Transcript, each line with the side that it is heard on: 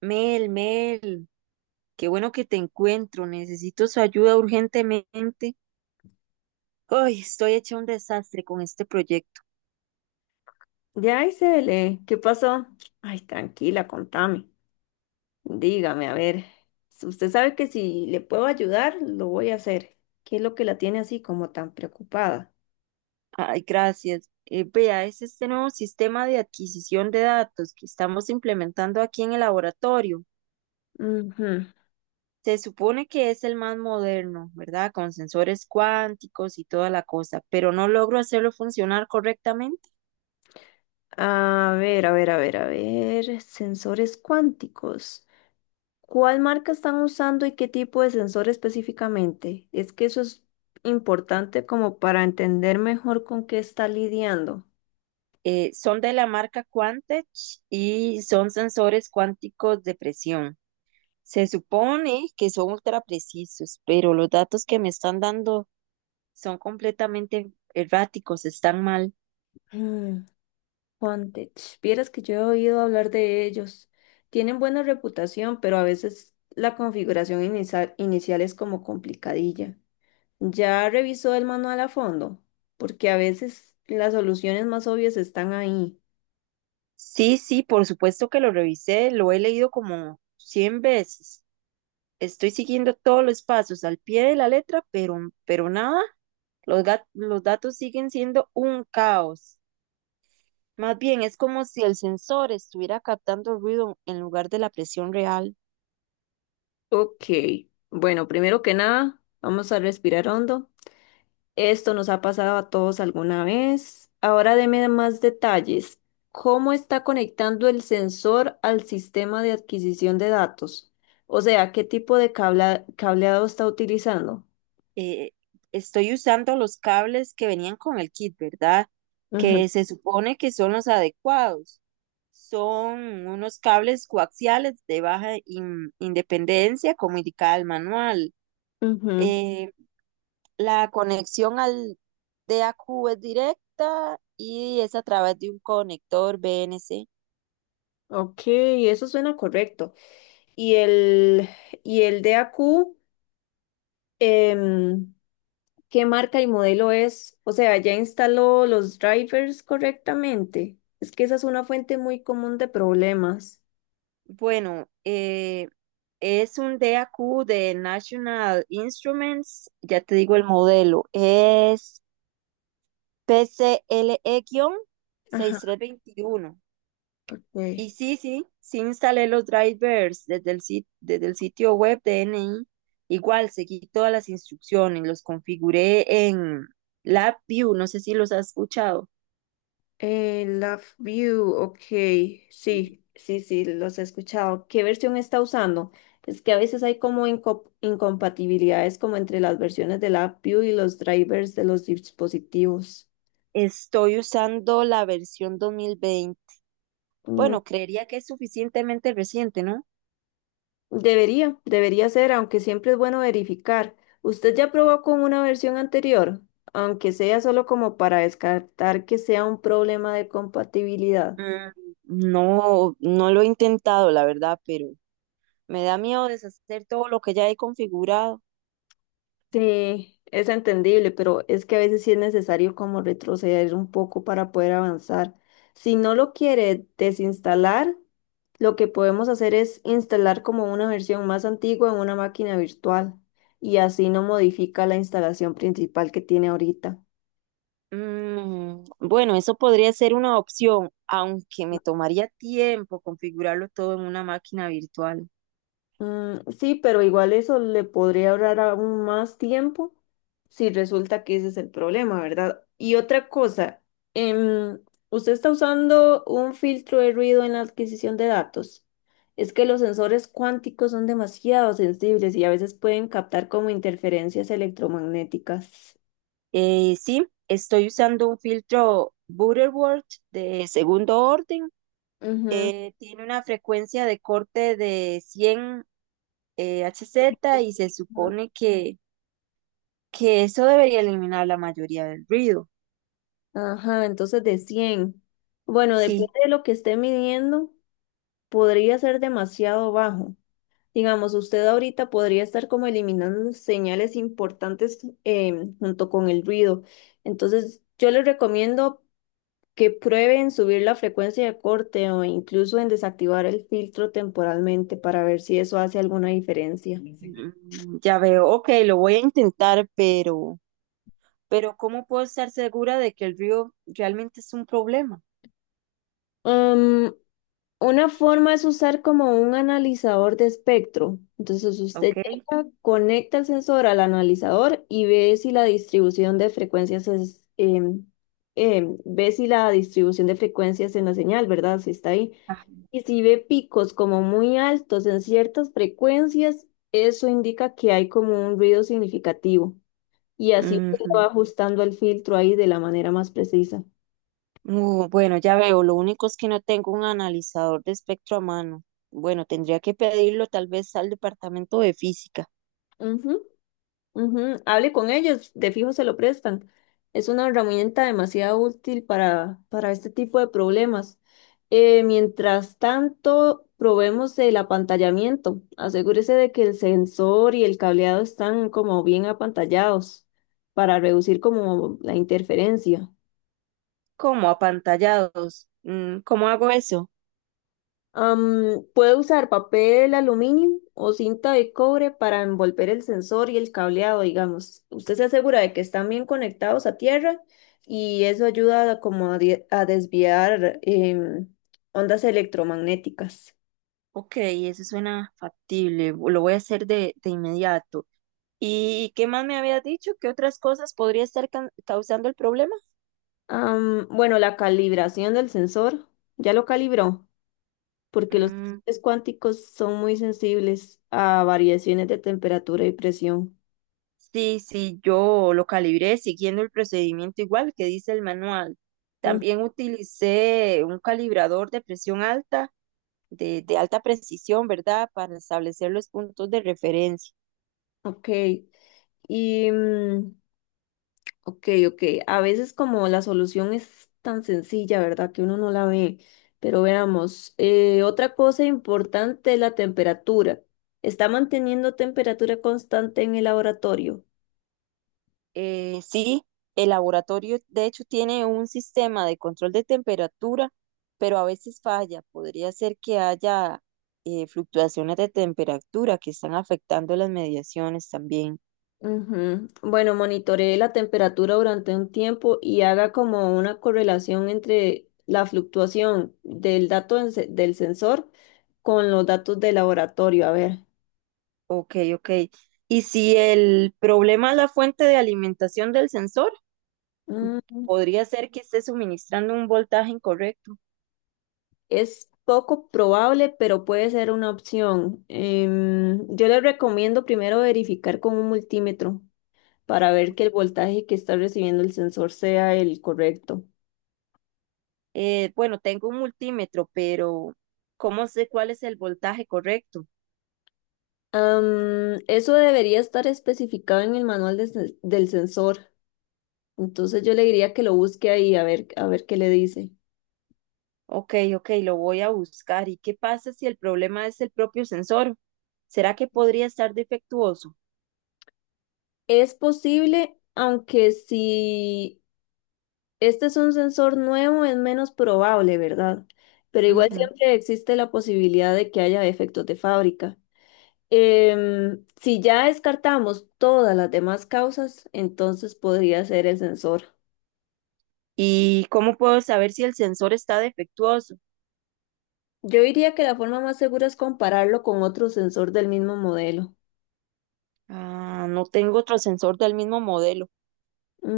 right: Mel, Mel, qué bueno que te encuentro. Necesito su ayuda urgentemente. Ay, estoy hecha un desastre con este proyecto.
left: Ya, Isabel, ¿qué pasó? Ay, tranquila, contame. Dígame, a ver, si usted sabe que si le puedo ayudar, lo voy a hacer. ¿Qué es lo que la tiene así como tan preocupada?
right: Ay, gracias. Vea, es este nuevo sistema de adquisición de datos que estamos implementando aquí en el laboratorio.
left: Ujú.
right: Se supone que es el más moderno, ¿verdad? Con sensores cuánticos y toda la cosa, pero no logro hacerlo funcionar correctamente.
left: A ver, a ver, a ver, a ver, sensores cuánticos. ¿Cuál marca están usando y qué tipo de sensor específicamente? Es que eso es importante como para entender mejor con qué está lidiando.
right: Son de la marca Quantech y son sensores cuánticos de presión. Se supone que son ultra precisos, pero los datos que me están dando son completamente erráticos, están mal.
left: Mm. Fondage. Vieras que yo he oído hablar de ellos. Tienen buena reputación, pero a veces la configuración inicial es como complicadilla. ¿Ya revisó el manual a fondo? Porque a veces las soluciones más obvias están ahí.
right: Sí, sí, por supuesto que lo revisé, lo he leído como 100 veces. Estoy siguiendo todos los pasos al pie de la letra, pero nada, los datos siguen siendo un caos. Más bien, es como si el sensor estuviera captando ruido en lugar de la presión real.
left: Ok. Bueno, primero que nada, vamos a respirar hondo. Esto nos ha pasado a todos alguna vez. Ahora deme más detalles. ¿Cómo está conectando el sensor al sistema de adquisición de datos? O sea, ¿qué tipo de cableado está utilizando?
right: eh, Estoy usando los cables que venían con el kit, ¿verdad?
left: Ujú,
right: Que se supone que son los adecuados. Son unos cables coaxiales de baja independencia, como indicaba el manual.
left: ujú.
right: Eh, la conexión al DAQ es directa y es a través de un conector BNC.
left: Ok, eso suena correcto. Y el, y el DAQ, em, ¿qué marca y modelo es? O sea, ¿ya instaló los drivers correctamente? Es que esa es una fuente muy común de problemas.
right: Bueno, es un DAQ de National Instruments, ya te digo el modelo, es P C L E seis
left: Ajá,
right: PCLE-6321.
left: ok.
right: Y sí, sí, sí instalé los drivers desde el sitio web de N I. Igual, seguí todas las instrucciones, los configuré en LabVIEW, no sé si los has escuchado.
left: Love View, ok, sí, sí, sí, los he escuchado. ¿Qué versión está usando? Es que a veces hay como incompatibilidades como entre las versiones de Love View y los drivers de los dispositivos.
right: Estoy usando la versión 2020.
left: Mm.
right: Bueno, creería que es suficientemente reciente, ¿no?
left: Debería ser, aunque siempre es bueno verificar. ¿Usted ya probó con una versión anterior? Aunque sea solo como para descartar que sea un problema de compatibilidad.
right: Mm, No, no lo he intentado, la verdad, pero me da miedo deshacer todo lo que ya he configurado.
left: Sí, es entendible, pero es que a veces sí es necesario como retroceder un poco para poder avanzar. Si no lo quiere desinstalar, lo que podemos hacer es instalar como una versión más antigua en una máquina virtual y así no modifica la instalación principal que tiene ahorita.
right: Bueno, eso podría ser una opción, aunque me tomaría tiempo configurarlo todo en una máquina virtual.
left: Mm, sí, pero igual eso le podría ahorrar aún más tiempo si resulta que ese es el problema, ¿verdad? Y otra cosa, em, usted está usando un filtro de ruido en la adquisición de datos. Es que los sensores cuánticos son demasiado sensibles y a veces pueden captar como interferencias electromagnéticas.
right: Sí, estoy usando un filtro Butterworth de segundo orden.
left: Ujú.
right: Tiene una frecuencia de corte de 100 Hz y se supone que eso debería eliminar la mayoría del ruido.
left: Ajá, entonces de 100. Bueno, depende
right: Sí,
left: de lo que esté midiendo, podría ser demasiado bajo. Digamos, usted ahorita podría estar como eliminando señales importantes, junto con el ruido. Entonces, yo les recomiendo que prueben subir la frecuencia de corte o incluso en desactivar el filtro temporalmente para ver si eso hace alguna diferencia.
right: ya veo. Ok, lo voy a intentar, pero ¿cómo puedo estar segura de que el río realmente es un problema?
left: Una forma es usar como un analizador de espectro. Entonces usted
right: ¿Ok?
left: llega, conecta el sensor al analizador y ve si la distribución de frecuencias ve si la distribución de frecuencias en la señal, ¿verdad? Si está ahí.
right: Ajá.
left: Y si ve picos como muy altos en ciertas frecuencias, eso indica que hay como un ruido significativo. Y así usted va
right: Ujú.
left: ajustando el filtro ahí de la manera más precisa.
right: Bueno, ya veo, lo único es que no tengo un analizador de espectro a mano. Bueno, tendría que pedirlo tal vez al departamento de física.
left: Ujú. Ujú, hable con ellos, de fijo se lo prestan. Es una herramienta demasiado útil para este tipo de problemas. Mientras tanto, probemos el apantallamiento. Asegúrese de que el sensor y el cableado están como bien apantallados para reducir como la interferencia.
right: ¿Cómo? Apantallados. ¿Cómo hago eso?
left: Puede usar papel aluminio o cinta de cobre para envolver el sensor y el cableado, digamos. Usted se asegura de que están bien conectados a tierra y eso ayuda a como a, die- a desviar ondas electromagnéticas.
right: Ok, eso suena factible, lo voy a hacer de inmediato. ¿Y qué más me había dicho? ¿Qué otras cosas podría estar causando el problema?
left: Bueno, la calibración del sensor, ya lo calibró, porque los
right: Mm,
left: sensores cuánticos son muy sensibles a variaciones de temperatura y presión.
right: Sí, sí, yo lo calibré siguiendo el procedimiento igual que dice el manual.
left: Mm,
right: También utilicé un calibrador de presión alta, de alta precisión, ¿verdad? Para establecer los puntos de referencia.
left: ok. Y ok, ok. A veces como la solución es tan sencilla, ¿verdad? Que uno no la ve. Pero veamos, otra cosa importante es la temperatura. ¿Está manteniendo temperatura constante en el laboratorio?
right: Sí, el laboratorio de hecho tiene un sistema de control de temperatura, pero a veces falla. Podría ser que haya fluctuaciones de temperatura que están afectando las mediaciones también.
left: Ujú. Bueno, monitoree la temperatura durante un tiempo y haga como una correlación entre la fluctuación del dato en del sensor con los datos del laboratorio. A ver.
right: Ok, ok. Y si el problema es la fuente de alimentación del sensor,
left: Mm.
right: podría ser que esté suministrando un voltaje incorrecto.
left: Es poco probable, pero puede ser una opción. Yo le recomiendo primero verificar con un multímetro para ver que el voltaje que está recibiendo el sensor sea el correcto.
right: Bueno, tengo un multímetro, pero ¿cómo sé cuál es el voltaje correcto?
left: Eso debería estar especificado en el manual de del sensor. Entonces yo le diría que lo busque ahí a ver qué le dice.
right: Ok, ok, lo voy a buscar. ¿Y qué pasa si el problema es el propio sensor? ¿Será que podría estar defectuoso?
left: Es posible, aunque si este es un sensor nuevo, es menos probable, ¿verdad? Pero igual
right: Ujú.
left: siempre existe la posibilidad de que haya defectos de fábrica. Si ya descartamos todas las demás causas, entonces podría ser el sensor.
right: ¿Y cómo puedo saber si el sensor está defectuoso?
left: Yo diría que la forma más segura es compararlo con otro sensor del mismo modelo.
right: Ah, no tengo otro sensor del mismo modelo.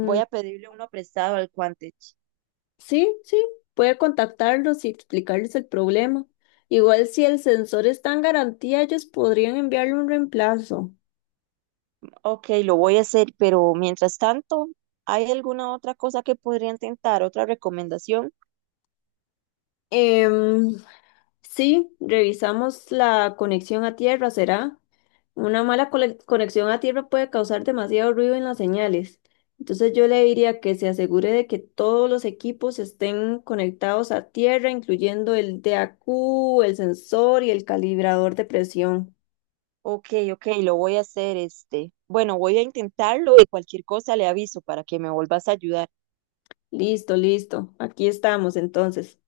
right: Voy a pedirle uno prestado al Quantech.
left: sí, sí, puede contactarlos y explicarles el problema. Igual si el sensor está en garantía, ellos podrían enviarle un reemplazo.
right: Ok, lo voy a hacer, pero mientras tanto, ¿hay alguna otra cosa que podría intentar? ¿Otra recomendación?
left: Em, Sí, revisamos la conexión a tierra, ¿será? Una mala conexión a tierra puede causar demasiado ruido en las señales. Entonces yo le diría que se asegure de que todos los equipos estén conectados a tierra, incluyendo el DAQ, el sensor y el calibrador de presión.
right: Ok, ok, lo voy a hacer este. Bueno, voy a intentarlo y cualquier cosa le aviso para que me vuelvas a ayudar.
left: Listo, listo. Aquí estamos entonces.